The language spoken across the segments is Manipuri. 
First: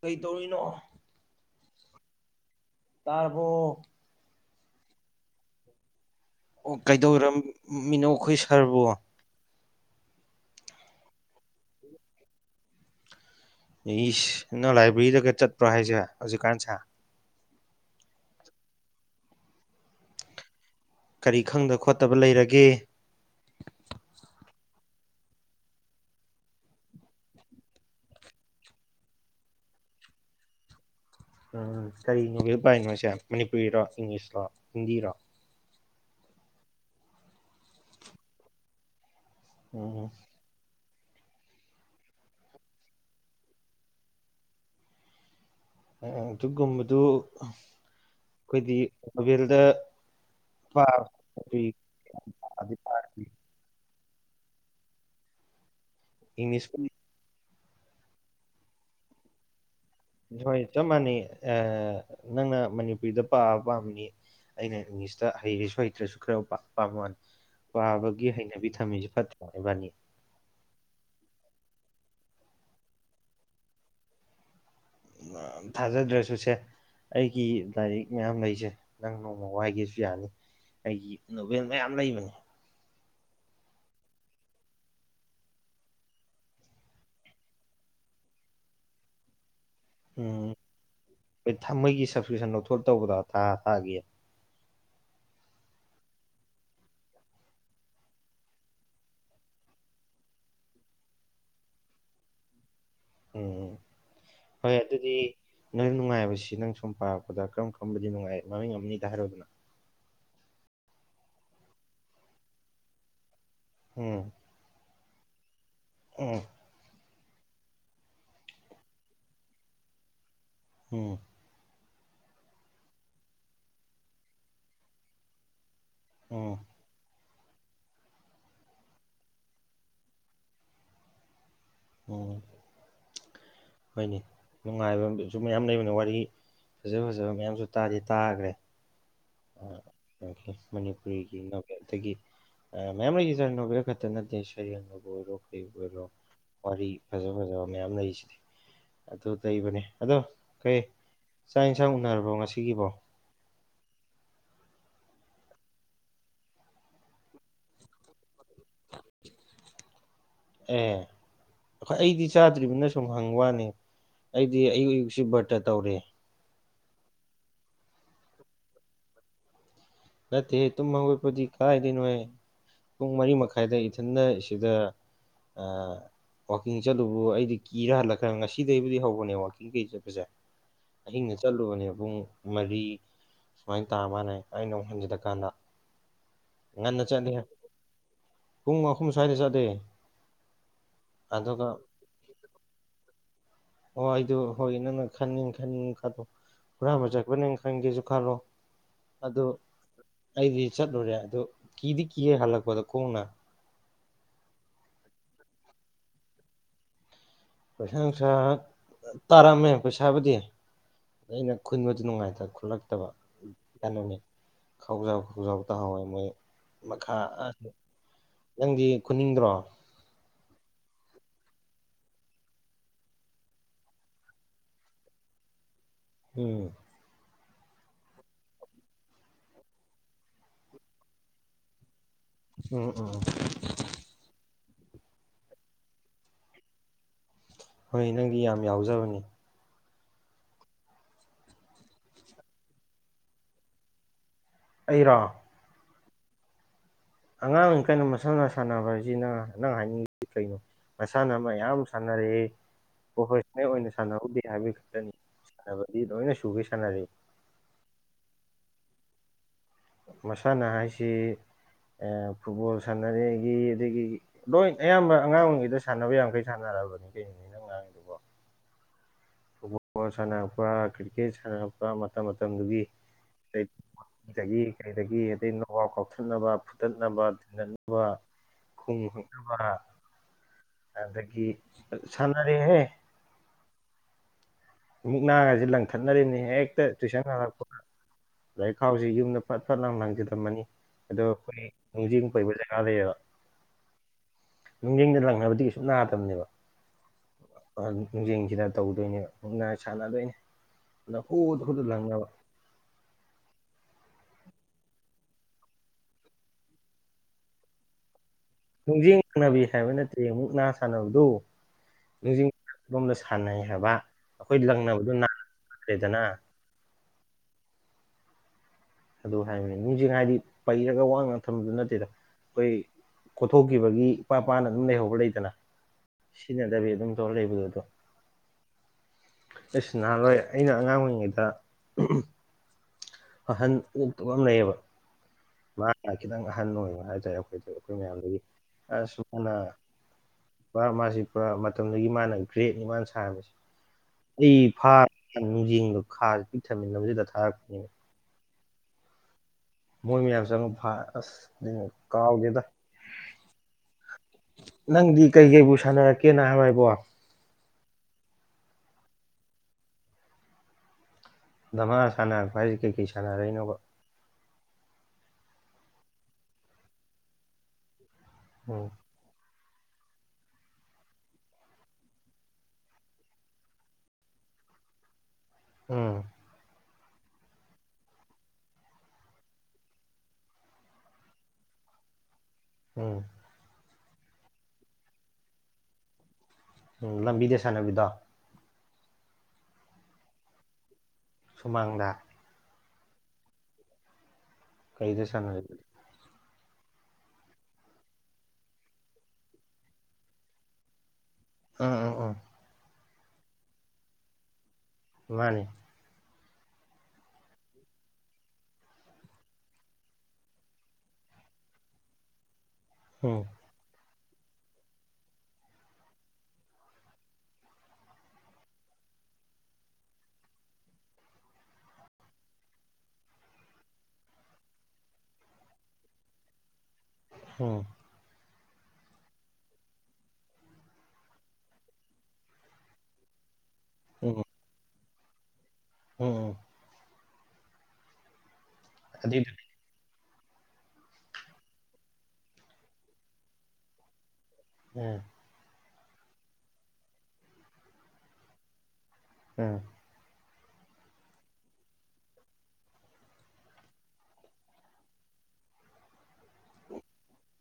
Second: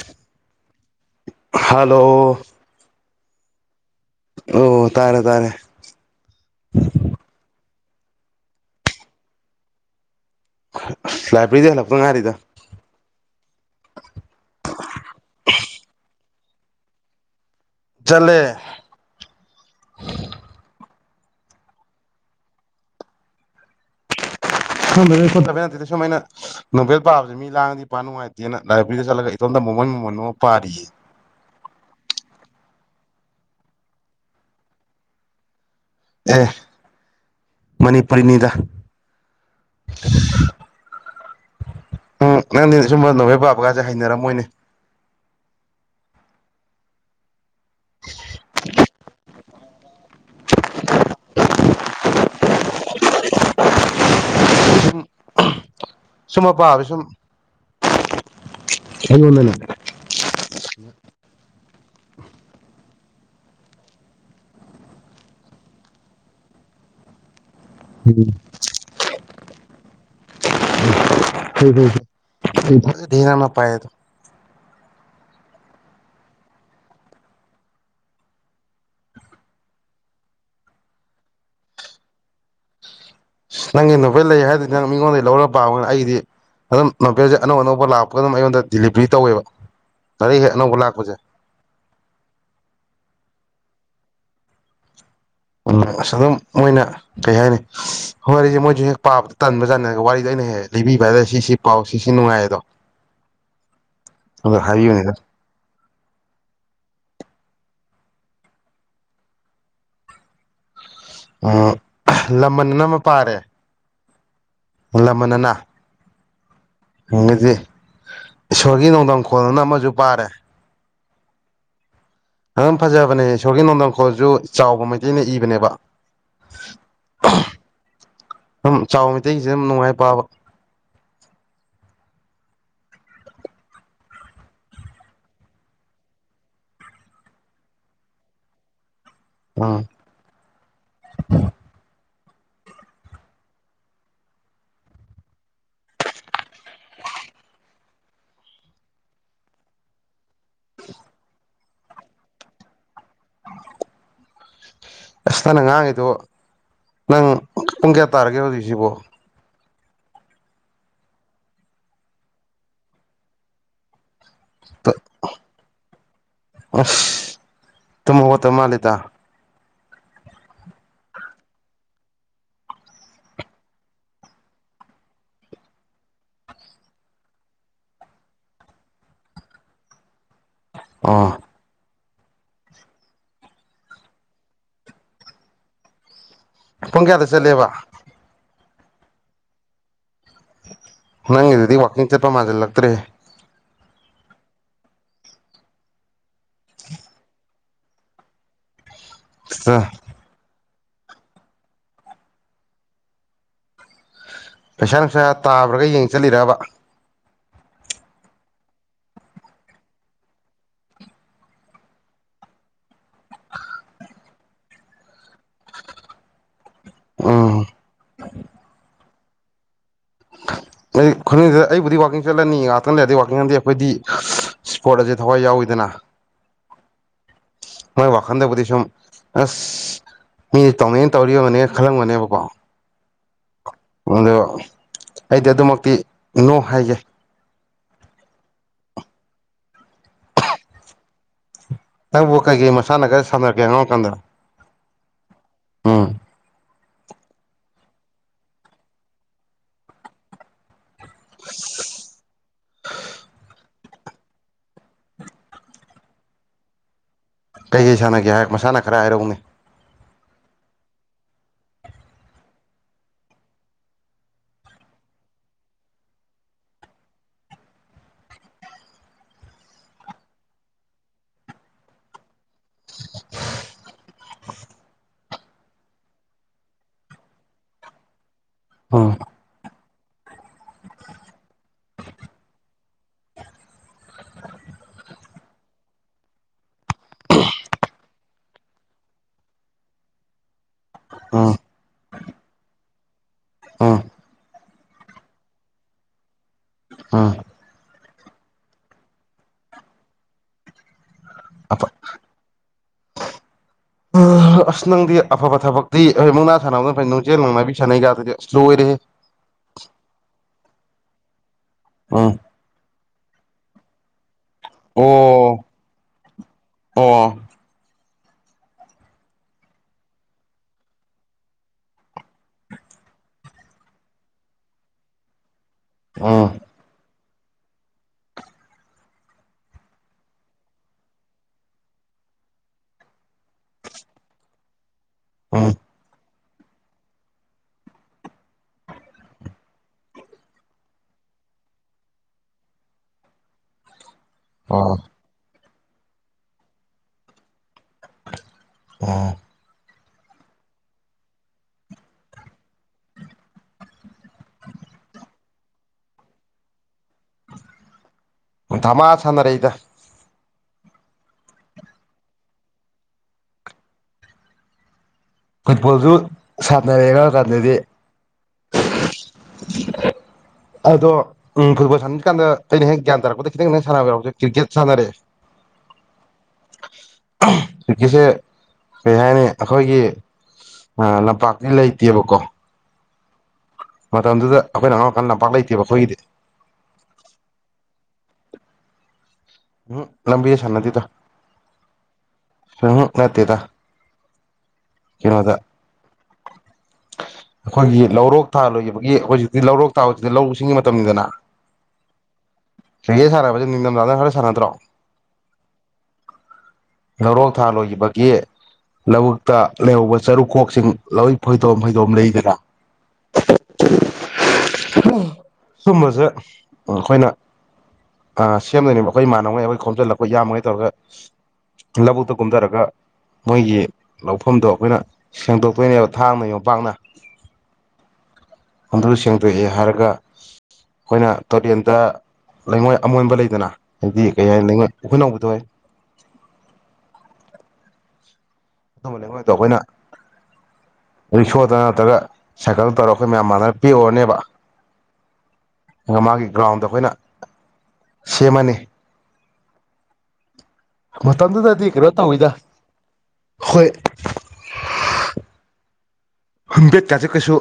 ꯀꯩ ꯇꯧꯔꯤꯅꯣ ꯍꯂꯣ ꯇꯔꯕꯣ ꯑꯣ ꯇꯥꯔꯦ ꯇꯥꯅꯦꯦ ꯃꯤꯅꯧꯈꯣꯏ ꯁꯥꯔꯕꯨꯣ ꯁ꯭ꯂꯥꯏꯕꯔꯤꯖ ꯂꯄ ꯉꯔꯤꯗ ꯅꯩꯅ ꯂꯥꯏꯕ꯭ꯔꯦꯔꯤꯗꯒ ꯆꯠꯄ꯭ꯔꯣ ꯍꯥꯏꯁꯦ ꯍꯧꯖꯤꯛꯀꯥꯟ ꯁꯥ ꯆꯂꯦ ꯀꯔꯤ ꯈꯪꯗ ꯈꯣꯠꯇꯕ ꯂꯩꯔꯒꯦ ꯁꯣ ꯁꯣꯠꯇꯕꯩ ꯅꯠꯇꯦ ꯁꯨꯃꯥꯏꯅ ꯅꯣꯕꯦꯜ ꯄꯥꯕꯁꯦ ꯃꯤ ꯂꯥꯡꯗꯤ ꯄꯥ ꯅꯨꯡꯉꯥꯏꯇꯦꯅ ꯏꯕꯦꯔꯤꯗ ꯆꯠꯂꯒ ꯏꯇꯣꯝ ꯃꯣꯃꯟ ꯃꯃꯟ ꯑꯃ ꯄꯥꯔꯤꯌꯦ ꯎꯝ ꯀꯔꯤꯅꯣꯕꯤ ꯥꯏꯅꯣꯁꯦ ꯃꯅꯤꯄꯨꯔꯤꯔꯣ ꯏꯪꯂꯤꯁꯔꯣ ꯍꯤꯟꯗꯤꯔꯣ ꯑꯦ ꯃꯅꯤꯄꯨꯔꯤꯅꯤꯗ ꯎꯝꯝ ꯎꯝ ꯅꯪꯗꯤ ꯁꯨꯝꯕ ꯅꯍꯣꯏ ꯄꯥꯕꯀꯁꯦ ꯍꯩꯅꯔꯝꯃꯣꯏꯅꯦ ꯑꯗꯨꯒꯨꯝꯕꯗꯨ ꯑꯩꯈꯣꯏꯗꯤ ꯅꯣꯕꯦꯜꯗ ꯍ ꯁꯨꯝ ꯏꯪꯂꯤꯁ ꯃꯄꯥꯕ ꯁꯨꯝꯉꯗ ꯍꯣꯏ ꯆꯞ ꯃꯥꯟꯅꯩ ꯅꯪꯅ ꯃꯅꯤꯄꯨꯔꯤꯗ ꯄꯥꯕ ꯄꯥꯝꯕꯅꯤ ꯑꯩꯅ ꯏꯪꯂꯤꯁꯇ ꯍꯩꯔꯁꯨ ꯍꯩꯇ꯭ꯔꯁꯨ ꯈꯔ ꯄꯥꯝ ꯃꯥꯅꯤ ꯄꯥꯕꯒꯤ ꯍꯩꯅꯕꯤ ꯊꯝꯃꯤꯁꯦ ꯐꯠꯇ꯭ꯔꯦ ꯏꯕꯥꯅꯤ ꯅꯅ ꯄꯑꯗ ꯎ ꯊꯥꯖꯗ꯭ꯔꯦꯁꯨꯁꯦ ꯑꯩꯒꯤ ꯂꯥꯏꯔꯤꯛ ꯃꯌꯥꯝ ꯂꯩꯖꯦ ꯅꯪ ꯅꯣꯡꯃ ꯋꯥꯏꯒꯦꯁꯨ ꯌꯥꯅꯤ ꯑꯩꯒꯤ ꯅꯣꯚꯦꯜ ꯃꯌꯥꯝ ꯂꯩꯕꯅꯤ ꯑ ꯅꯪꯒꯤ ꯅꯨꯈꯩ ꯂꯩ ꯍꯥꯏꯔꯗꯤ ꯅꯪ ꯃꯤꯉꯣꯟꯗꯒꯤꯩ ꯂꯧꯔ ꯄꯥꯕꯅꯤꯅ ꯑꯩꯗꯤ ꯑꯗꯨꯝ ꯅꯄꯦꯜꯁꯦ ꯑꯅꯧ ꯑꯅꯧꯕ ꯂꯥꯛꯄꯒ ꯑꯗꯨꯝ ꯑꯩꯉꯣꯟꯗ ꯗꯤꯂꯤꯚꯔꯤ ꯇꯧꯋꯦꯕ ꯂꯥꯏꯔꯤꯛ ꯎꯝ ꯍꯦꯛ ꯑꯅꯧꯕ ꯂꯥꯛꯄꯁꯦ ꯑꯩꯣꯏ ꯊ ꯃꯣꯏꯒꯤ ꯁꯞꯁꯀ꯭ꯔꯤꯞꯁꯟ ꯂꯧꯊꯣꯔꯑ ꯇꯧꯕꯗꯣ ꯊꯥ ꯊꯥꯒꯤ ꯎ ꯑꯁ ꯑꯗꯨꯝ ꯃꯣꯏꯅ ꯀꯩ ꯍꯥꯏꯅꯤ ꯍꯣꯏꯔꯤꯁꯦ ꯃꯣꯏꯁꯨ ꯍꯦꯛ ꯄꯥꯕꯗ ꯇꯟꯕ ꯆꯥꯅꯔꯒ ꯋꯥꯔꯤꯗ ꯑꯩ ꯅꯦꯍꯦ ꯂꯤꯕꯤꯕ ꯍꯥꯏꯗ ꯁꯤꯁꯤ ꯄꯥꯎ ꯁꯤꯁꯤ ꯅꯨꯡꯉꯥꯏ ꯑꯗꯣ ꯎꯝ ꯎꯝ ꯍꯣꯏ ꯍꯥꯏꯕꯤꯕꯅꯤꯗ ꯑꯗꯨꯗꯤ ꯅꯣꯏ ꯅꯨꯡꯉꯥꯏꯕꯁꯤ ꯅꯪ ꯁꯨꯝꯝ ꯄꯥꯄ ꯑꯣꯖꯥ ꯀꯔꯝ ꯈꯔꯝꯕꯗꯤ ꯅꯨꯡꯉꯥꯏ ꯃꯃꯤꯡ ꯑꯃꯅꯤꯗ ꯍꯥꯏꯔꯨꯗꯅ ꯎ ꯂꯃꯟꯅ ꯑꯃ ꯄꯥꯔꯦ ꯎꯝ ꯂꯜ ꯂꯃꯅꯅ ꯎꯝ ꯍꯪꯒꯗꯤ ꯏꯁꯣꯔꯒꯤ ꯅꯣꯡꯗꯝꯈꯣꯟꯅ ꯑꯃꯁꯨ ꯄꯥꯔꯦ ꯎꯝ ꯑꯗꯨꯪ ꯐꯖꯕꯅꯦ ꯏꯁꯣꯔꯒꯤ ꯅꯣꯟꯗꯡꯈꯣꯜꯁꯨ ꯆꯥꯎꯕ ꯃꯩꯇꯩꯅ ꯏꯕꯅꯦꯕ ꯎꯝ ꯑꯗꯨꯝ ꯆꯥꯎꯕ ꯃꯩꯁꯤ ꯑꯗꯨꯝ ꯅꯨꯡꯉꯥꯏ ꯄꯥꯕ ꯎꯝ ꯍꯣꯏꯅꯤ ꯅꯨꯡꯉꯥꯏꯕꯁꯨ ꯃꯌꯥꯝ ꯂꯩꯕꯅꯤ ꯋꯥꯔꯤ ꯐꯖ ꯐꯖꯕ ꯃꯌꯥꯝꯁꯨ ꯇꯥꯗꯤ ꯇꯥꯈ꯭ꯔꯦ ꯎꯝ ꯃꯅꯤꯄꯨꯔꯤꯒꯤ ꯅꯣꯕꯦꯜꯒꯤ ꯃꯌꯥꯝ ꯂꯩꯒꯤ ꯁꯔꯅꯣꯕꯤꯔ ꯈꯛꯇ ꯅꯠꯇꯦ ꯁꯌꯦꯦꯡꯅꯕꯨ ꯑꯣꯏꯔꯣ ꯐꯕꯨ ꯑꯣꯏꯔꯣ ꯋꯥꯔꯤ ꯐꯖ ꯐꯖꯕ ꯃꯌꯥꯝ ꯂꯩꯔꯤꯁꯤꯗꯤ ꯑꯗꯨ ꯇꯕꯅꯦ ꯑꯗꯣ ꯀꯩ ꯆꯥꯛ ꯌꯦꯟꯁꯥꯡ ꯎꯅꯔꯕꯣ ꯉꯁꯤꯒꯤꯕꯣ ꯑꯁ ꯅꯅ ꯉꯥꯡꯉꯤꯗꯣ ꯅꯪ ꯄꯨꯡ ꯀꯌꯥ ꯇꯥꯔꯒꯦ ꯍꯧꯖꯤꯛꯁꯤꯕꯣ ꯑꯦ ꯍꯣꯏ ꯑꯩꯗꯤ ꯆꯥꯗ꯭ꯔꯤꯕꯅꯤꯅ ꯁꯨꯝ ꯍꯪ ꯋꯥꯅꯤ ꯑꯩꯗꯤ ꯑꯌꯨꯛ ꯑꯌꯨꯛꯁꯤ ꯕꯔꯠꯇ ꯇꯧꯔꯤꯦ ꯑ ꯇꯨꯃ ꯍꯠꯇ ꯃꯥ ꯂꯩꯗ ꯅꯠꯇꯦ ꯇꯨꯪꯒꯣꯏ ꯄꯗꯤ ꯀꯥꯏꯗꯅꯣꯦ ꯄꯨꯡ ꯃꯔꯤ ꯃꯈꯥꯏꯗ ꯏꯊꯟꯅ ꯁꯤꯗ ꯋꯥꯋꯥꯛꯀꯤꯡ ꯆꯠꯂꯨꯕꯨ ꯑꯩꯗꯤ ꯀꯤꯔ ꯍꯜꯂꯛꯈ꯭ꯔꯦ ꯉꯁꯤꯗꯒꯤꯩꯕꯨꯗꯤ ꯍꯧꯕꯅꯦ ꯋꯥꯋꯥꯛꯀꯤꯡ ꯀꯩ ꯆꯠꯄꯁꯦ ꯑꯣ ꯑꯍꯤꯡꯗ ꯆꯠꯂꯨꯕꯅꯦ ꯄꯨꯡ ꯃꯔꯤ ꯁꯨꯃꯥꯏꯅ ꯇꯥ ꯃꯥꯅꯦ ꯑꯩꯅ ꯖꯤꯗ ꯀꯥꯟꯗ ꯄꯨꯡ ꯀꯌꯥꯗ ꯆꯠꯂꯦꯕ ꯄꯨꯡ ꯑꯍꯨꯝ ꯁ꯭ꯋꯥꯏꯗ ꯆꯥꯗꯦ ꯅꯪꯦ ꯑꯗꯨꯤꯗꯤ ꯋꯥꯀꯤꯡ ꯆꯠꯄ ꯃꯥꯖꯦꯜ ꯂꯥꯛꯇ꯭ꯔꯦ ꯍꯣꯏꯗ ꯍꯣꯏ ꯅꯪꯅ ꯈꯟꯅꯤꯡ ꯈꯟꯅꯤꯡ ꯈꯗꯣ ꯄꯨꯔꯥꯕ ꯆꯒꯕꯅꯦ ꯈꯥꯏꯒꯦꯁꯨ ꯈꯥꯂꯣ ꯑꯗꯨ ꯑꯩꯗꯤ ꯆꯠꯂꯨꯔꯦ ꯑꯗꯨ ꯀꯤꯗꯤ ꯀꯤꯌꯦꯦ ꯍꯜꯂꯛꯄꯗ ꯈꯣꯡꯅ ꯄꯩꯁꯥ ꯅꯨꯡꯁꯥ ꯇꯥꯕ꯭ꯔꯒ ꯌꯦꯡ ꯆꯠꯂꯤꯔꯕ ꯄꯩꯁꯥ ꯅꯨꯡꯁꯥ ꯇꯥꯔꯝꯃꯦ ꯄꯩꯁꯥꯕꯨꯗꯤ ꯑꯩꯅ ꯈꯨꯟꯕꯗꯨ ꯅꯨꯡꯉꯥꯏꯇ ꯈꯨꯠꯂꯛꯇꯕ ꯀꯩꯅꯣꯅꯦ ꯈꯥꯎꯖꯥꯎ ꯈꯧꯖꯥꯎ ꯇ ꯍꯥꯎꯏ ꯃꯣꯏ ꯃꯈꯥ ꯎꯝ ꯅꯪꯗꯤ ꯈꯨꯅꯤꯡꯗ꯭ꯔꯣ ꯑꯩ ꯈꯨꯁꯤꯗ ꯑꯩꯕꯨꯗꯤ ꯋꯥꯥꯛꯀꯤꯡ ꯆꯠꯂꯅꯤ ꯉꯥꯛꯇꯪ ꯂꯩꯔꯗꯤ ꯋꯥꯥꯛꯀꯤꯡ ꯈꯗꯤ ꯑꯩꯈꯣꯏꯗꯤ ꯏꯁ꯭ꯄꯣꯔꯠ ꯑꯁꯦ ꯊꯋꯥꯏ ꯌꯥꯎꯋꯤꯗꯅ ꯎꯝ ꯃꯣꯏ ꯋꯥꯈꯥꯟꯗꯦ ꯄꯗꯤꯤꯁꯝ ꯑ ꯃꯤ ꯇꯧꯃꯅ ꯇꯧꯅꯦ ꯈꯜꯂꯝꯕꯅꯦꯕ ꯎꯝ ꯎꯝ ꯑꯣ ꯑꯩꯗꯤ ꯑꯗꯨꯃꯛꯇꯤ ꯅꯣ ꯍꯥꯏꯒꯦ ꯍꯣꯏ ꯅꯪꯗꯤ ꯌꯥꯝ ꯌꯥꯎꯖꯕꯅꯦ ꯅꯪꯕꯨ ꯀꯩꯀꯩ ꯃꯁꯥꯟꯅ ꯈꯔ ꯁꯥꯟꯅꯔꯛꯀꯦ ꯑꯉꯥꯡꯔ ꯀꯥꯟꯗ ꯑꯩꯔꯥ ꯑꯉꯥꯡ ꯀꯩꯅꯣ ꯃꯁꯥꯟꯅ ꯁꯥꯟꯅꯕ ꯍꯥꯏꯁꯤ ꯅꯪ ꯅꯪ ꯍꯥꯏꯅꯤꯡꯉꯤꯁꯤ ꯀꯩꯅꯣ ꯃꯁꯥꯟꯅ ꯃꯌꯥꯝ ꯁꯥꯟꯅꯔꯛ ꯄ꯭ꯔꯣꯐꯦꯁ ꯑꯣꯏꯅ ꯁꯥꯟꯅꯍꯧꯗꯦ ꯍꯥꯏꯕꯒꯤ ꯈꯛꯇꯅꯤ ꯁꯥꯟꯅꯕꯗꯤ ꯂꯣꯏꯅ ꯁꯨꯒꯦ ꯁꯥꯟꯅꯔ ꯀꯩꯀꯩ ꯁꯥꯟꯅꯒꯦ ꯍꯥꯏ ꯃꯁꯥꯟꯅ ꯈꯔ ꯍꯥꯏꯔꯧꯅꯤ ꯃꯁꯥꯟꯅ ꯍꯥꯏꯁꯤ ꯐꯨꯠꯕꯣꯜ ꯁꯥꯟꯅꯔꯒꯤ ꯑꯗꯒꯤ ꯂꯣꯏ ꯑꯌꯥꯝꯕ ꯑꯉꯥꯡ ꯑꯣꯏꯔꯤꯉꯩꯗ ꯁꯥꯟꯅꯕ ꯌꯥꯈꯩ ꯁꯥꯟꯅꯔ ꯀ [unintelligible] ꯐꯨꯠꯕꯣꯜ ꯁꯥꯟꯅꯔꯛꯄ ꯀ꯭ꯔꯤꯛꯀꯦꯠ ꯁꯥꯟꯅꯔꯛꯄ ꯃꯇꯝ ꯃꯇꯝꯗꯨꯒꯤ ꯁꯤꯗꯒꯤ ꯀꯩꯗꯒꯤ ꯑꯗꯩ ꯅꯋꯥꯥꯎ ꯀꯥꯎꯊꯠꯅꯕ ꯐꯨꯠꯇꯠꯅꯕ ꯇꯤꯗꯠꯅꯕ ꯎꯝ ꯐꯔ ꯑꯗꯗꯒꯤ ꯁꯅꯔ ꯍꯦ ꯃꯨꯛꯅꯥꯉꯁꯤ ꯂꯪꯊꯠꯅꯔꯤꯅꯤ ꯍꯦꯛꯇ ꯇꯨꯏꯁꯟ ꯉꯔꯛꯄ ꯑꯗꯗꯒꯤ ꯈꯥꯎꯁꯤ ꯌꯨꯝꯗ ꯐꯠ ꯐꯠ ꯂꯪ ꯍꯪꯈꯤꯗꯝꯃꯅꯤ ꯑꯗꯣ ꯎꯝ ꯑꯩꯈꯣꯏ ꯅꯨꯡꯖꯤꯡ ꯀꯣꯏꯕ ꯖꯒꯥꯗꯌꯦꯕ ꯎꯝ ꯅꯨꯡꯖꯡꯗ ꯂꯪꯅꯕꯗꯤ ꯀꯩꯁꯁꯨ ꯅꯥꯗꯕꯅꯦꯕ ꯎꯝ ꯅꯨꯡꯖꯤꯡꯁꯤꯅ ꯇꯧꯗꯣꯏꯅꯦ ꯉꯥꯏ ꯁꯥꯟꯅꯗꯣꯏꯅꯤ ꯅꯈꯨꯠ ꯈꯨꯨꯠꯇ ꯂꯪꯅꯕ ꯑꯁ ꯅꯪꯗꯤ ꯑꯐꯕ ꯊꯕꯛꯇꯤ ꯍꯣꯏ ꯃꯨꯛꯅꯥ ꯁꯥꯟꯅꯕꯅ ꯐꯩ ꯅꯨꯡꯖꯦꯜ ꯅꯨꯡ ꯅꯥꯏꯕꯤ ꯁꯥꯟꯅꯩꯒꯗꯨꯗꯤ ꯑꯁ ꯂꯣꯏꯔꯦꯍꯦ ꯖꯤꯡ ꯉꯪꯅꯕꯤ ꯍꯥꯏꯕ ꯅꯠꯇꯦ ꯑꯃꯨꯛ ꯅꯥ ꯎꯝ ꯁꯥꯟꯅꯕꯗꯨꯣꯖ ꯁꯥꯟꯅꯩ ꯍꯥꯏꯕ ꯑꯩꯈꯣꯏ ꯂꯪꯅꯕꯗꯨꯣ ꯑꯣ ꯅꯥ꯭ꯔꯦꯗꯅ ꯑꯣ ꯑꯗꯨ ꯍꯥꯏꯕꯅꯤ ꯃꯤꯁꯤꯡ ꯍꯥꯏꯗꯤ ꯄꯩꯔꯒ ꯋꯥꯡꯅ ꯊꯝꯕꯗꯨ ꯅꯠꯇꯦꯗ ꯑꯩꯈꯣꯏ ꯀꯣꯊꯣꯛꯈꯤꯕꯒꯤ ꯏꯄꯥ ꯏꯄꯥꯅ ꯑꯗꯨꯝ ꯂꯩꯍꯧꯕ ꯂꯩꯇꯅ ꯎꯝ ꯁꯤꯖꯤꯟꯅꯗꯕꯤ ꯑꯗꯨꯝ ꯆꯣꯣꯔꯦꯕꯗꯠꯇꯣ ꯑꯩꯁꯨ ꯅꯍꯥꯥꯟꯜꯂꯏ ꯑꯩꯅ ꯑꯉꯥꯡ ꯑꯣꯏꯔꯤꯉꯩꯗ ꯑꯍꯟ ꯑꯣꯛꯇ ꯉ ꯂꯩꯌꯦꯕ ꯎꯝ ꯃꯥ ꯈꯤꯇꯪ ꯑꯍꯟ ꯑꯣꯏꯕ ꯍꯥꯏꯇꯥꯔꯦ ꯑꯩꯈꯣꯏꯗ ꯑꯩꯈꯣꯏ ꯃꯌꯥꯝꯗꯒꯤ ꯁꯨꯃꯥꯏꯅ ꯄꯨꯔ ꯃꯥꯁꯤ ꯄꯨꯔꯥ ꯃꯇꯝꯗꯨꯒꯤ ꯃꯥꯅ ꯒ꯭ꯔꯦꯠꯅꯤ ꯃꯥꯅ ꯁꯥꯅꯕꯁꯦ ꯑꯩ ꯑꯣ ꯐꯥꯔ ꯅꯨꯡꯖꯤꯡꯗꯣ ꯈꯥꯁꯦ ꯄꯤꯛꯊꯃꯤꯟꯅꯕꯁꯤꯗ ꯊꯥꯔꯛꯄꯅꯦ ꯑꯣ ꯃꯣꯏ ꯃꯌꯥꯝ ꯆꯪꯉꯨ ꯑꯁ ꯀꯥꯎꯒꯦꯗ ꯅꯪꯗꯤ ꯀꯩꯀꯩꯕꯨ ꯁꯥꯟꯅꯔꯛꯀꯦꯅ ꯍꯥꯏꯕ ꯍꯥꯏꯕꯣ ꯙꯃꯥꯥꯁꯅꯔꯦ ꯏꯗ ꯙꯃꯥ ꯁꯥꯟꯅꯔꯛꯄ ꯍꯥꯏꯁꯦ ꯀꯩ ꯀꯩ ꯁꯥꯟꯅꯔꯛꯏꯅꯣꯕꯣ ꯐꯨꯠꯕꯣꯜꯁꯨ ꯁꯥꯟꯅꯔꯦꯒ ꯃꯇꯝꯥꯟꯗꯗꯤ ꯎꯝ [unintelligible] ꯑꯗꯣ ꯐꯨꯠꯕꯣꯜ ꯁꯥꯟꯅꯕ ꯀꯥꯟꯗ ꯑꯩꯅ ꯍꯦꯛ ꯒ꯭ꯌꯥꯟ ꯇꯥꯔꯛꯄꯗ ꯈꯤꯇꯪ ꯪ ꯁꯥꯟꯅꯕ ꯌꯥꯎꯁꯦ ꯀ꯭ꯔꯤꯀꯦꯠꯥꯟꯅꯔꯑꯦ ꯎꯝ ꯀ꯭ꯀꯤꯁꯦ ꯀꯩ ꯍꯥꯏꯅꯤ ꯑꯩꯈꯣꯏꯒꯤ ꯑ ꯂꯝꯄꯥꯛꯇꯤ ꯂꯩꯇꯦꯕꯀꯣ ꯎꯝ ꯃꯇꯝꯗꯨꯗ ꯑꯩꯈꯣꯏꯅ ꯑꯉꯥꯡꯈꯜ ꯂꯝꯄꯥꯛ ꯂꯩꯇꯦꯕ ꯑꯩꯈꯣꯏꯒꯤꯗꯤ ꯎꯝ ꯂꯝꯕꯤꯗ ꯁꯥꯟꯅꯕꯤꯗꯣ ꯎꯝ ꯂꯕꯤꯤ ꯁꯥꯟꯅꯗꯤꯗ ꯁꯨꯃꯥꯡꯗ ꯁꯍꯃꯦ ꯇꯗ ꯀꯩꯗꯁꯅ ꯂꯩ [inaudible] ꯑꯩꯈꯣꯏꯒꯤ ꯂꯧꯔꯣꯛ ꯊꯥ ꯂꯣꯏꯕꯒꯤ ꯍꯧꯖꯤꯛꯇꯤ ꯂꯧꯔꯣꯛ ꯊꯥꯕꯁꯤꯗꯤ ꯂꯧ ꯁꯤꯡꯒꯤ ꯃꯇꯝꯅꯤꯗꯅ ꯑ ꯎꯝ ꯎꯝ ꯁꯤꯦ ꯁꯥꯟꯅꯕꯁꯦ ꯅꯤꯡꯊꯝꯊꯥꯗ ꯈꯔ ꯁꯥꯟꯅꯗ꯭ꯔꯣ ꯃꯥꯅꯦ ꯂꯧꯔꯣꯛ ꯊꯥ ꯂꯣꯏꯈꯤꯕꯒꯤ ꯂꯧꯛ ꯇ ꯂꯩꯍꯧꯕ ꯆꯔꯨꯈꯣꯛꯁꯤꯡ ꯂꯣꯏ ꯐꯣꯏꯗꯣꯝ ꯐꯩꯗꯣꯝ ꯂꯩꯗꯅ ꯎꯝ ꯁꯒꯨꯝꯕꯁꯦ ꯑꯩꯈꯣꯏꯅ ꯑ ꯁꯦꯝꯗꯣꯏꯅꯦꯕ ꯑꯩꯈꯣꯏ ꯃꯥꯟꯅꯕꯉꯩ ꯑꯩꯈꯣꯏ ꯈꯣꯝꯖꯤꯜꯂꯛꯄ ꯌꯥꯝꯃꯉꯩ ꯇꯧꯔꯒ ꯂꯧꯕꯨꯛꯇ ꯀꯨꯝꯊꯔꯒ ꯃꯣꯏꯒꯤ ꯂꯧꯐꯝꯗꯣ ꯑꯩꯈꯣꯏꯅ ꯁꯦꯡꯗꯣꯛꯄꯩꯅꯦꯕ ꯊꯥꯡꯅ ꯌꯣꯝꯄꯥꯛꯅ ꯍꯝ ꯍꯨꯟꯗ꯭ꯔ ꯁꯦꯡꯗꯣꯛꯑꯦ ꯍꯥꯏꯔꯒ ꯑꯩꯈꯣꯏꯅ ꯇꯨꯔꯦꯜꯗ ꯂꯩꯉꯣꯏ ꯑꯃꯣꯟꯕ ꯂꯩꯗꯅ ꯍꯥꯏꯗꯤ ꯎꯝ ꯀꯩ ꯍꯥꯏꯅꯤꯉ ꯎꯈꯠ ꯍꯧꯕꯗꯣ ꯑꯣꯏ ꯎꯝ ꯑꯗꯨꯅꯦꯗꯣ ꯑꯗꯨꯏꯗꯨꯅꯤ ꯑꯩꯈꯣꯏꯅ ꯔꯤꯛꯁꯣꯗ ꯅꯠꯇ꯭ꯔꯒ ꯁꯥꯏꯀꯜꯗ ꯇꯧꯔꯒ ꯑꯩꯈꯣꯏ ꯃꯌꯥꯝ ꯃꯥꯟꯅꯔ ꯄꯤꯛꯎꯔꯅꯦꯕ ꯎꯝ ꯑꯗꯨꯒ ꯃꯥꯒꯤ ꯒ꯭ꯔꯥꯎꯟꯗ ꯑꯩꯈꯣꯏꯅ ꯁꯦꯝꯃꯅꯤ ꯎꯝ ꯃꯇꯝꯗꯨꯗꯗꯤ ꯀꯩꯅꯣ ꯇꯧꯋꯤꯗ ꯍꯣꯏ ꯍꯄꯦꯠꯀꯥꯁ ꯀꯩꯁꯨ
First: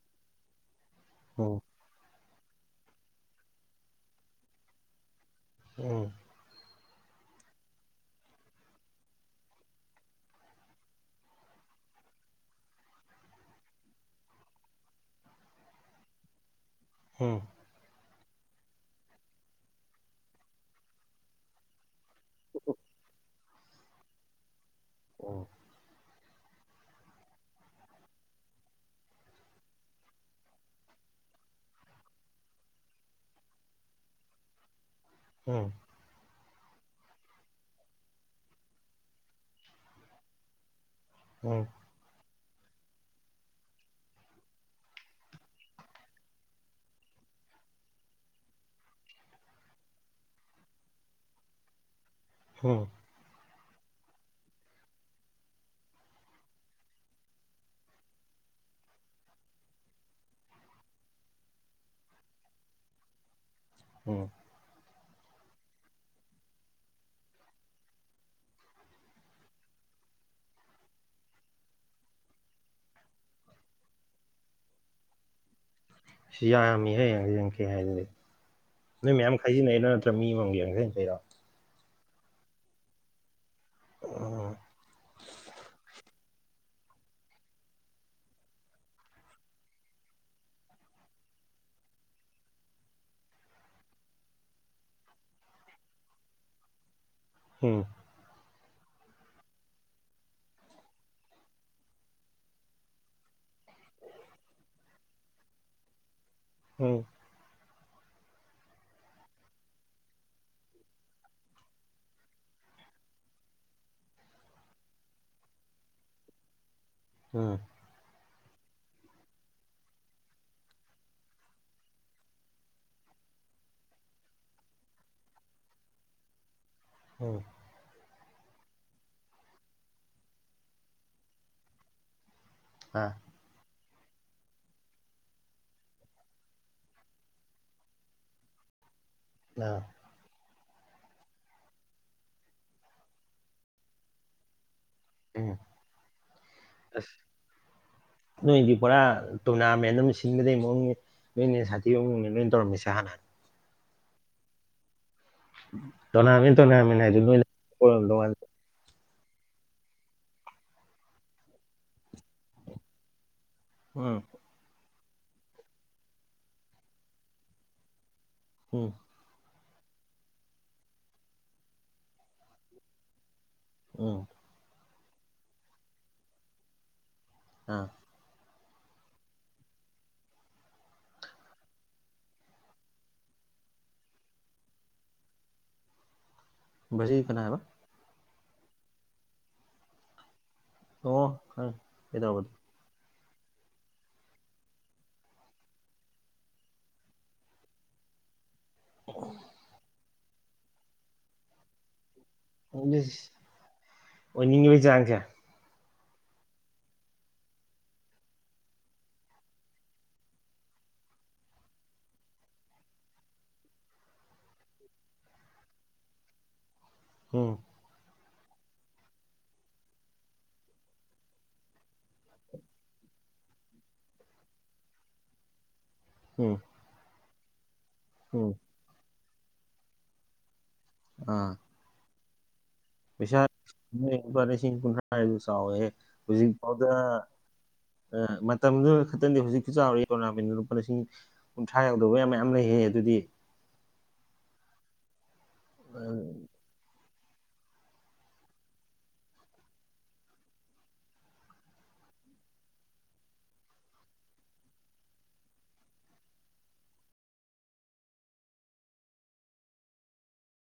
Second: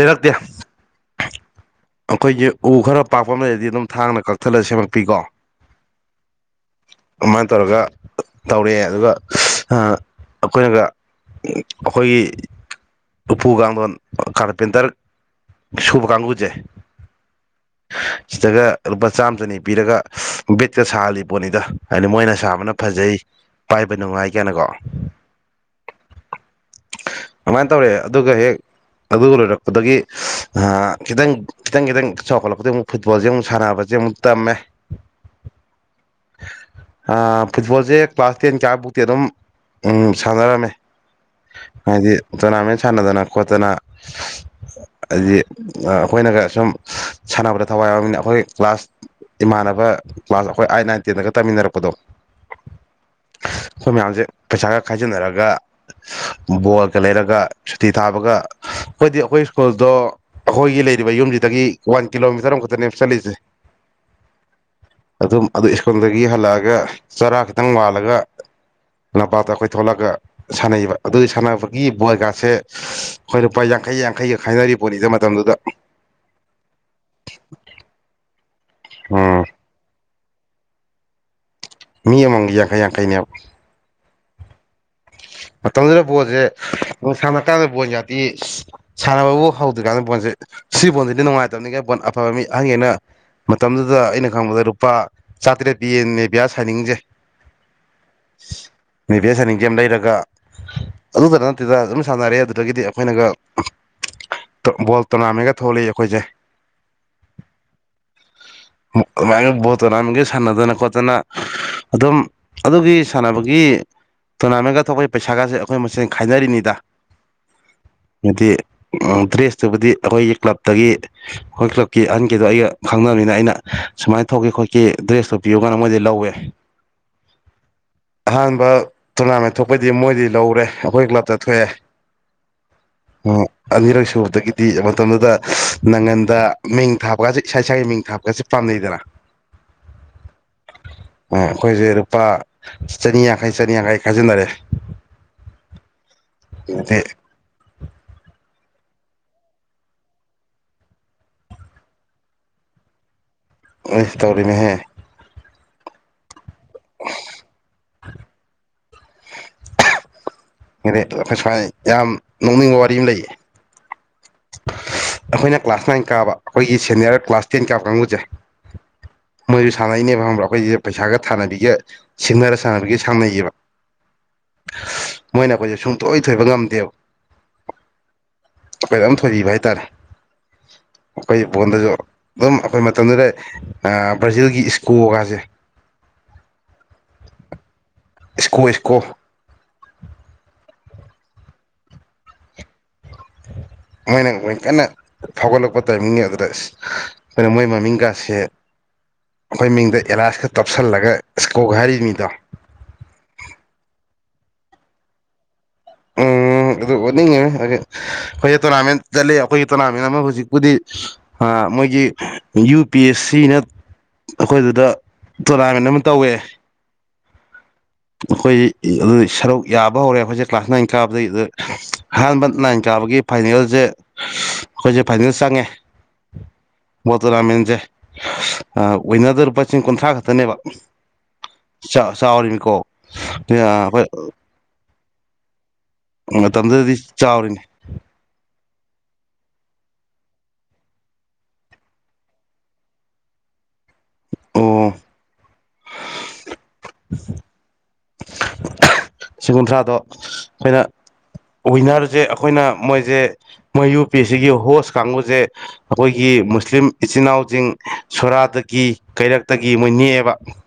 ꯂꯩꯔꯛꯇꯦ ꯑꯣ ꯑꯩꯈꯣꯏꯒꯤꯦ ꯎ ꯈꯔ ꯄꯥꯛꯄ ꯑꯃꯗꯗꯤ ꯑꯗꯨꯝ ꯊꯥꯡꯅ ꯀꯛꯊꯠꯂ ꯁꯦꯝꯃꯛꯄꯤꯀꯣ ꯎꯝ ꯑꯗꯨꯃꯥꯏꯅ ꯇꯧꯔꯒ ꯇꯧꯔꯛꯑꯦ ꯑꯗꯨꯒ ꯑꯩꯈꯣꯏꯅꯒ ꯑꯩꯈꯣꯏꯒꯤ ꯎꯄꯨ ꯀꯥꯡꯊꯣꯟ ꯀꯔꯄꯦꯟꯇꯔ ꯁꯨꯕ ꯀꯥꯡꯕꯨꯁꯦ ꯍꯝ ꯁꯤꯗꯒ ꯂꯨꯄꯥ ꯆꯥꯝꯃ ꯆꯅꯤ ꯄꯤꯔꯒ ꯕꯦꯠꯀ ꯁꯥꯍꯜꯂꯤ ꯄꯣꯠꯅꯤꯗ ꯍꯥꯏꯗꯤ ꯃꯣꯏꯅ ꯁꯥꯕꯅ ꯐꯖꯩ ꯄꯥꯏꯕ ꯅꯨꯡꯉꯥꯏ ꯀꯥꯏꯅꯀꯣ ꯑꯣ [inaudible] ꯀꯃꯥꯏꯅ ꯇꯧꯔꯑꯦ ꯑꯗꯨꯒ ꯍꯦꯛ ꯑꯗꯨ ꯂꯣꯏꯔꯛꯄꯗꯒꯤ ꯈꯤꯇꯪ ꯈꯤꯇꯪ ꯈꯤꯇꯪ ꯆꯥꯎꯈꯠꯂꯛꯄꯗꯒꯤ ꯑꯃꯨꯛ ꯐꯨꯠꯕꯣꯜꯁꯦ ꯑꯃꯨꯛ ꯁꯥꯟꯅꯕꯁꯦ ꯑꯃꯨꯛ ꯇꯝꯃꯦ ꯎꯝ ꯐꯨꯠꯕꯣꯜꯁꯦ ꯀ꯭ꯂꯥꯁ ꯇꯦꯟ ꯀꯥꯏꯐꯥꯎꯛꯇꯤ ꯑꯗꯨꯝ ꯁꯥꯟꯅꯔꯝꯃꯦ ꯑꯗꯤ ꯇꯣꯔꯅꯥꯃꯦꯟ ꯁꯥꯟꯅꯗꯅ ꯈꯣꯠꯇꯅ ꯍꯥꯏꯗꯤ ꯑꯩꯈꯣꯏꯅꯒ ꯁꯨꯝ ꯁꯥꯟꯅꯕꯗ ꯊꯋꯥꯏ ꯌꯥꯎꯕꯅꯤꯅ ꯑꯩꯈꯣꯏ ꯀ꯭ꯂꯥꯁ ꯏꯃꯥꯟꯅꯕ ꯀ꯭ꯂꯥꯁ ꯑꯩꯈꯣꯏ ꯑꯥꯏꯠ ꯅꯥꯏꯟ ꯇꯦꯟꯗꯒ ꯇꯥꯃꯤꯟꯅꯔꯛꯄꯗꯣ ꯍꯝ ꯑꯩꯈꯣꯏ ꯃꯌꯥꯝꯁꯦ ꯄꯩꯁꯥꯒ ꯈꯥꯏꯖꯤꯟꯅꯔꯒ ꯕꯣꯜꯒ ꯂꯩꯔꯒ ꯁꯨꯇꯤ ꯊꯥꯕꯒ ꯑꯩꯈꯣꯏꯗꯤ ꯑꯩꯈꯣꯏ ꯁ꯭ꯀꯨꯜꯗꯣ ꯑꯩꯈꯣꯏꯒꯤ ꯂꯩꯔꯤꯕ ꯌꯨꯝꯁꯤꯗꯒꯤ ꯋꯥꯟ ꯀꯤꯂꯣꯃꯤꯇꯔ ꯑꯃꯈꯛꯇꯅꯦ ꯆꯠꯂꯤꯁꯦ ꯎꯝ ꯑꯗꯨꯝ ꯑꯗꯨ ꯁ꯭ꯀꯨꯜꯗꯒꯤ ꯍꯜꯂꯛꯑꯒ ꯆꯔꯥ ꯈꯤꯇꯪ ꯃꯥꯜꯂꯒ ꯂꯝꯄꯥꯛꯇ ꯑꯩꯈꯣꯏ ꯊꯣꯛꯂꯛꯒ ꯁꯥꯟꯅꯩꯕ ꯑꯗꯨꯒꯤ ꯁꯥꯟꯅꯕꯒꯤ ꯕꯣꯏꯒꯁꯦ ꯑꯩꯈꯣꯏ ꯂꯨꯄꯥ ꯌꯥꯡꯈꯩ ꯌꯥꯡꯈꯩ ꯌꯥꯡꯈꯩꯒ ꯈꯥꯏꯅꯔꯤ ꯄꯣꯠꯅꯤꯗ ꯃꯇꯝꯗꯨꯗ ꯌꯥꯝꯃꯤ ꯍ ꯌꯦꯡꯁ ꯌꯦꯡꯀꯦ ꯍꯥꯏꯗꯨꯗꯤ ꯅꯣꯏ ꯃꯌꯥꯝ ꯎꯝ ꯈꯥꯏꯖꯤꯟꯅꯩꯩꯅ ꯅꯠꯇ ꯃꯤ ꯃꯡ ꯌꯦꯡꯔ ꯃꯤ ꯑꯃꯃꯥꯡꯒꯤ ꯌꯥꯡꯈꯩ ꯌꯥꯡꯈꯩꯅꯦꯦꯝ ꯎ ꯃꯇꯝꯗꯨꯗ ꯕꯣꯜꯁꯦꯅꯨꯡ ꯁꯥꯟꯅ ꯀꯥꯟꯗ ꯕꯣꯜ ꯌꯥꯗꯦ ꯁꯥꯟꯅꯕꯕꯨ ꯍꯧꯗ꯭ꯔꯤꯀꯥꯟꯗ ꯕꯣꯟꯁꯦ ꯁꯤ ꯕꯣꯜꯁꯤꯗꯤ ꯅꯨꯡꯉꯥꯏꯇꯕꯅꯤꯉꯅ ꯕꯣꯜ ꯑꯐꯕ ꯃꯤ ꯑꯍꯟꯈꯩꯅ ꯃꯇꯝꯗꯨꯗ ꯑꯩꯅ ꯈꯪꯕꯗ ꯂꯨꯄꯥ ꯆꯥꯇ꯭ꯔꯦꯠ ꯄꯤꯌꯦꯟ ꯅꯦꯕꯤꯌꯥꯁ ꯍꯥꯏꯅꯤꯡꯖꯩ ꯍꯝ ꯃꯤꯕꯦꯁꯅꯤ ꯀꯦꯝ ꯂꯩꯔꯒ ꯑꯗꯨꯗ ꯅꯠꯇꯗ ꯑꯗꯨꯝ ꯁꯥꯟꯅꯔꯦ ꯑꯗꯨꯗꯒꯤꯗꯤ ꯑꯩꯈꯣꯏꯅꯒ ꯕꯣꯜ ꯇꯣꯔꯅꯥꯃꯦꯟꯒ ꯊꯣꯛꯂ ꯑꯩꯈꯣꯏꯁꯦ ꯎꯝ ꯃꯥ ꯣꯔ ꯑꯃꯒꯦ ꯁꯥꯟꯅꯗꯨꯅ ꯀꯠꯇꯅ ꯑꯗꯨꯝ ꯑꯗꯨꯒꯤ ꯁꯥꯟꯅꯕꯒꯤ ꯇꯣꯔꯅꯥꯃꯦꯟꯒ ꯑ ꯊꯣꯛꯄꯒꯤ ꯄꯩꯁꯥꯒꯁꯦ ꯑꯩꯈꯣꯏ ꯃꯁꯦꯟ ꯈꯥꯏꯅꯔꯤꯅꯤꯗ ꯎꯝ ꯍꯥꯏꯗꯤ ꯗ꯭ꯔꯦꯁꯇꯨꯕꯨꯗꯤ ꯑꯩꯈꯣꯏꯒꯤ ꯀ꯭ꯂꯞꯇꯒꯤ ꯑꯩꯈꯣꯏ ꯀ꯭ꯂꯕꯀꯤ ꯑꯍꯟꯒꯤꯗꯣ ꯑꯩꯒ ꯈꯪꯅꯕꯅꯤꯅ ꯑꯩꯅ ꯁꯨꯃꯥꯏꯅ ꯊꯣꯛꯈꯤ ꯈꯣꯠꯀꯤ ꯗ꯭ꯔꯦꯁꯇꯣ ꯄꯤꯌꯒꯅ ꯃꯣꯏꯗꯤ ꯂꯧꯋꯦ ꯎꯝ ꯑꯍꯥꯟꯕ ꯇꯣꯔꯅꯥꯃꯦꯟ ꯊꯣꯛꯄꯗꯤ ꯃꯣꯏꯗꯤ ꯂꯧꯔꯦ ꯑꯩꯈꯣꯏ ꯀ꯭ꯂꯞꯇ ꯊꯣꯛꯑꯦ ꯑꯥ ꯍꯝ ꯑꯅꯤꯔꯛ ꯁꯨꯕꯗꯒꯤꯗꯤ ꯃꯇꯝꯗꯨꯗ ꯅꯪꯒꯟꯗ ꯃꯤꯡ ꯊꯥꯕꯒꯁꯦ ꯏꯁꯥ ꯏꯁꯥꯒꯤ ꯃꯤꯡ ꯊꯥꯕꯒꯁꯦ ꯄꯥꯝ ꯗꯔ ꯑ ꯑꯩꯈꯣꯏꯁꯦ ꯂꯨꯄꯥ ꯆꯅꯤ ꯌꯥꯡꯈꯩ ꯆꯅꯤꯌꯥꯡꯈꯩ ꯈꯥꯏꯖꯤꯟꯅꯔꯦ ꯎꯝ ꯑꯗꯤ ꯑꯁ ꯅꯣꯏꯗꯤ ꯄꯨꯔꯥ ꯇꯣꯔꯅꯥꯃꯦꯟ ꯑꯃ ꯁꯤꯟꯕꯗꯩ ꯃꯑꯣꯡꯅꯤ ꯃꯣꯏꯅꯦ ꯁꯥꯇꯤ ꯅꯣꯏ ꯇꯔꯝꯁ ꯍꯥꯟꯅ ꯎ ꯇꯔꯤꯃꯦ ꯍ ꯅ ꯇꯅꯃꯤ ꯅ ꯑꯗꯨꯉ [unintelligible] ꯑꯩꯈꯣꯏ ꯁꯨꯃꯥꯏꯅ ꯌꯥꯝ ꯅꯣꯛꯅꯤꯡꯕ ꯋꯥꯔꯤ ꯑꯃ ꯂꯩꯌꯦ ꯎꯝ ꯑꯩꯈꯣꯏꯅ ꯀ꯭ꯂꯥꯁ ꯅꯥꯏꯟ ꯀꯥꯕ ꯑꯩꯈꯣꯏꯒꯤ ꯁꯦꯅꯤꯌꯔ ꯀ꯭ꯂꯥꯁ ꯇꯦꯟ ꯀꯥꯕ ꯀꯥꯡꯕꯨꯁꯦ ꯎꯝ ꯃꯣꯏꯁꯨ ꯁꯥꯟꯅꯩꯅꯦꯕ ꯈꯪꯕ꯭ꯔꯥ ꯑꯩꯈꯣꯏꯁꯦ ꯄꯩꯁꯥꯒ ꯊꯥꯟꯅꯕꯤꯒ ꯁꯤꯡꯅꯔ ꯁꯥꯟꯅꯕꯤꯒ ꯁꯥꯟꯅꯩꯌꯦꯕ ꯎꯝ ꯃꯣꯏꯅ ꯑꯩꯈꯣꯏꯁꯦ ꯁꯨꯡꯇꯣꯏ ꯊꯣꯏꯕ ꯉꯝꯗꯦꯕ ꯑꯥ ꯑꯩꯈꯣꯏꯔꯝ ꯊꯣꯏꯕ ꯍꯥꯏꯇꯥꯔꯦ ꯑꯩꯈꯣꯏ ꯕꯣꯟꯗꯁꯨ ꯑꯗꯨꯝ ꯑꯩꯈꯣꯏ ꯃꯇꯝꯗꯨꯗ ꯕ꯭ꯔꯥꯖꯤꯜꯒꯤ ꯏꯁꯀꯣꯒꯁꯦ [inaudible] ꯀꯅꯥꯕ ꯏꯀꯣ ꯏꯀꯣ ꯑꯣ ꯄꯗꯥꯕꯗꯨ [inaudible] ꯃꯣꯏꯅ ꯀꯟꯅ ꯐꯥꯎꯒꯠꯂꯛꯄ ꯇꯥꯏꯃꯤꯡꯅꯦ ꯑꯗꯨꯗ ꯑꯩꯈꯣꯏꯅ ꯃꯣꯏ ꯃꯃꯤꯡꯀꯥꯁꯦ ꯑꯩꯈꯣꯏ ꯃꯤꯡꯗ ꯑꯦꯂꯥꯏꯁꯀ ꯇꯞꯁꯜꯂꯒ ꯏꯁꯀꯣꯛ ꯍꯥꯏꯔꯤ ꯃꯤꯗꯣ ꯑꯣꯏꯅꯤꯡꯉꯕꯩ ꯆꯥꯡ ꯁꯦ ꯎꯝ ꯎꯝ ꯑꯗꯨ ꯑꯣꯠꯅꯤꯡꯉꯦ ꯑꯩꯈꯣꯏꯁ ꯇꯣꯔꯅꯥꯃꯦꯟ ꯆꯠꯂ ꯑꯩꯈꯣꯏꯒꯤ ꯇꯣꯔꯅꯥꯃꯦꯟ ꯑꯃ ꯍꯧꯖꯤꯛꯄꯨꯗꯤ ꯃꯣꯏꯒꯤ ꯌꯨ ꯄꯤ ꯑꯦꯁ ꯁꯤꯅ ꯑꯩꯈꯣꯏ ꯑꯗꯨꯗ ꯇꯣꯔꯅꯥꯃꯦꯟ ꯑꯃ ꯇꯧꯋꯦ ꯎꯝ ꯑꯩꯈꯣꯏ ꯑꯗꯨ ꯁꯔꯨꯛ ꯌꯥꯕ ꯍꯧꯔꯦ ꯑꯩꯈꯣꯏꯁꯦ ꯀ꯭ꯂꯥꯁ ꯅꯥꯏꯟ ꯀꯥꯕꯗꯒꯤ ꯑꯗꯨꯗ ꯑꯍꯥꯟꯕ ꯅꯥꯏꯟ ꯀꯥꯕ ꯑꯩꯈꯒꯤ ꯐꯥꯏꯅꯦꯜꯁꯦ ꯑꯩꯈꯣꯏꯁꯦ ꯐꯥꯏꯅꯦꯜ ꯆꯪꯉꯦ ꯎꯝ ꯣꯣꯔꯅꯥꯦꯟꯁꯦ ꯎꯝ ꯋ ꯑꯣꯏꯅꯔꯗ ꯂꯨꯄꯥ ꯆ ꯀꯨꯟꯊ꯭ꯔꯥ ꯈꯛꯇꯅꯦꯕ ꯑꯥ ꯆꯥꯎꯔꯤꯃꯤꯀꯣ ꯄꯁꯥꯔꯁꯤ ꯄꯨꯥꯦ [unintelligible] ꯍꯧꯖꯤꯛ ꯐꯥꯎꯗ ꯃꯇꯝꯗꯨꯗꯗꯤ ꯆꯥꯎꯔꯤꯅꯤ ꯃꯇꯝꯗꯨꯅ ꯈꯛꯇꯪꯗꯤ ꯍꯧꯖꯤꯛ ꯆꯥꯎꯔꯛ ꯇꯣꯔꯅꯥꯃꯦꯟꯗꯨ ꯂꯨꯄꯥ ꯂꯤꯁꯤꯡ ꯀꯨꯟꯊ꯭ꯔꯥ ꯌꯥꯎꯗꯧꯕ ꯌꯥꯝ ꯃꯌꯥꯝ ꯂꯩꯍ ꯑꯗꯨꯗꯤ ꯑꯣ ꯎꯝ ꯎꯝ ꯁꯤ ꯀꯨꯟꯊ꯭ꯔꯥꯗꯣ ꯑꯩꯈꯣꯏꯅ ꯋꯤꯟꯅꯔꯁꯦ ꯑꯩꯈꯣꯏꯅ ꯃꯣꯏꯁꯦ ꯃꯣꯏꯌꯨ ꯄꯤ ꯁꯤꯒꯤ ꯍꯣꯁ ꯀꯥꯡꯕꯨꯁꯦ ꯑꯩꯈꯣꯏꯒꯤ ꯃꯨꯁꯂꯤꯝ ꯏꯆꯤꯟ ꯏꯅꯥꯎꯁꯤꯡ ꯁꯣꯔꯥꯗꯒꯤ ꯀꯩꯔꯛꯇꯒꯤ ꯃꯣꯏ ꯅꯦꯛꯑꯦꯕ [unintelligible]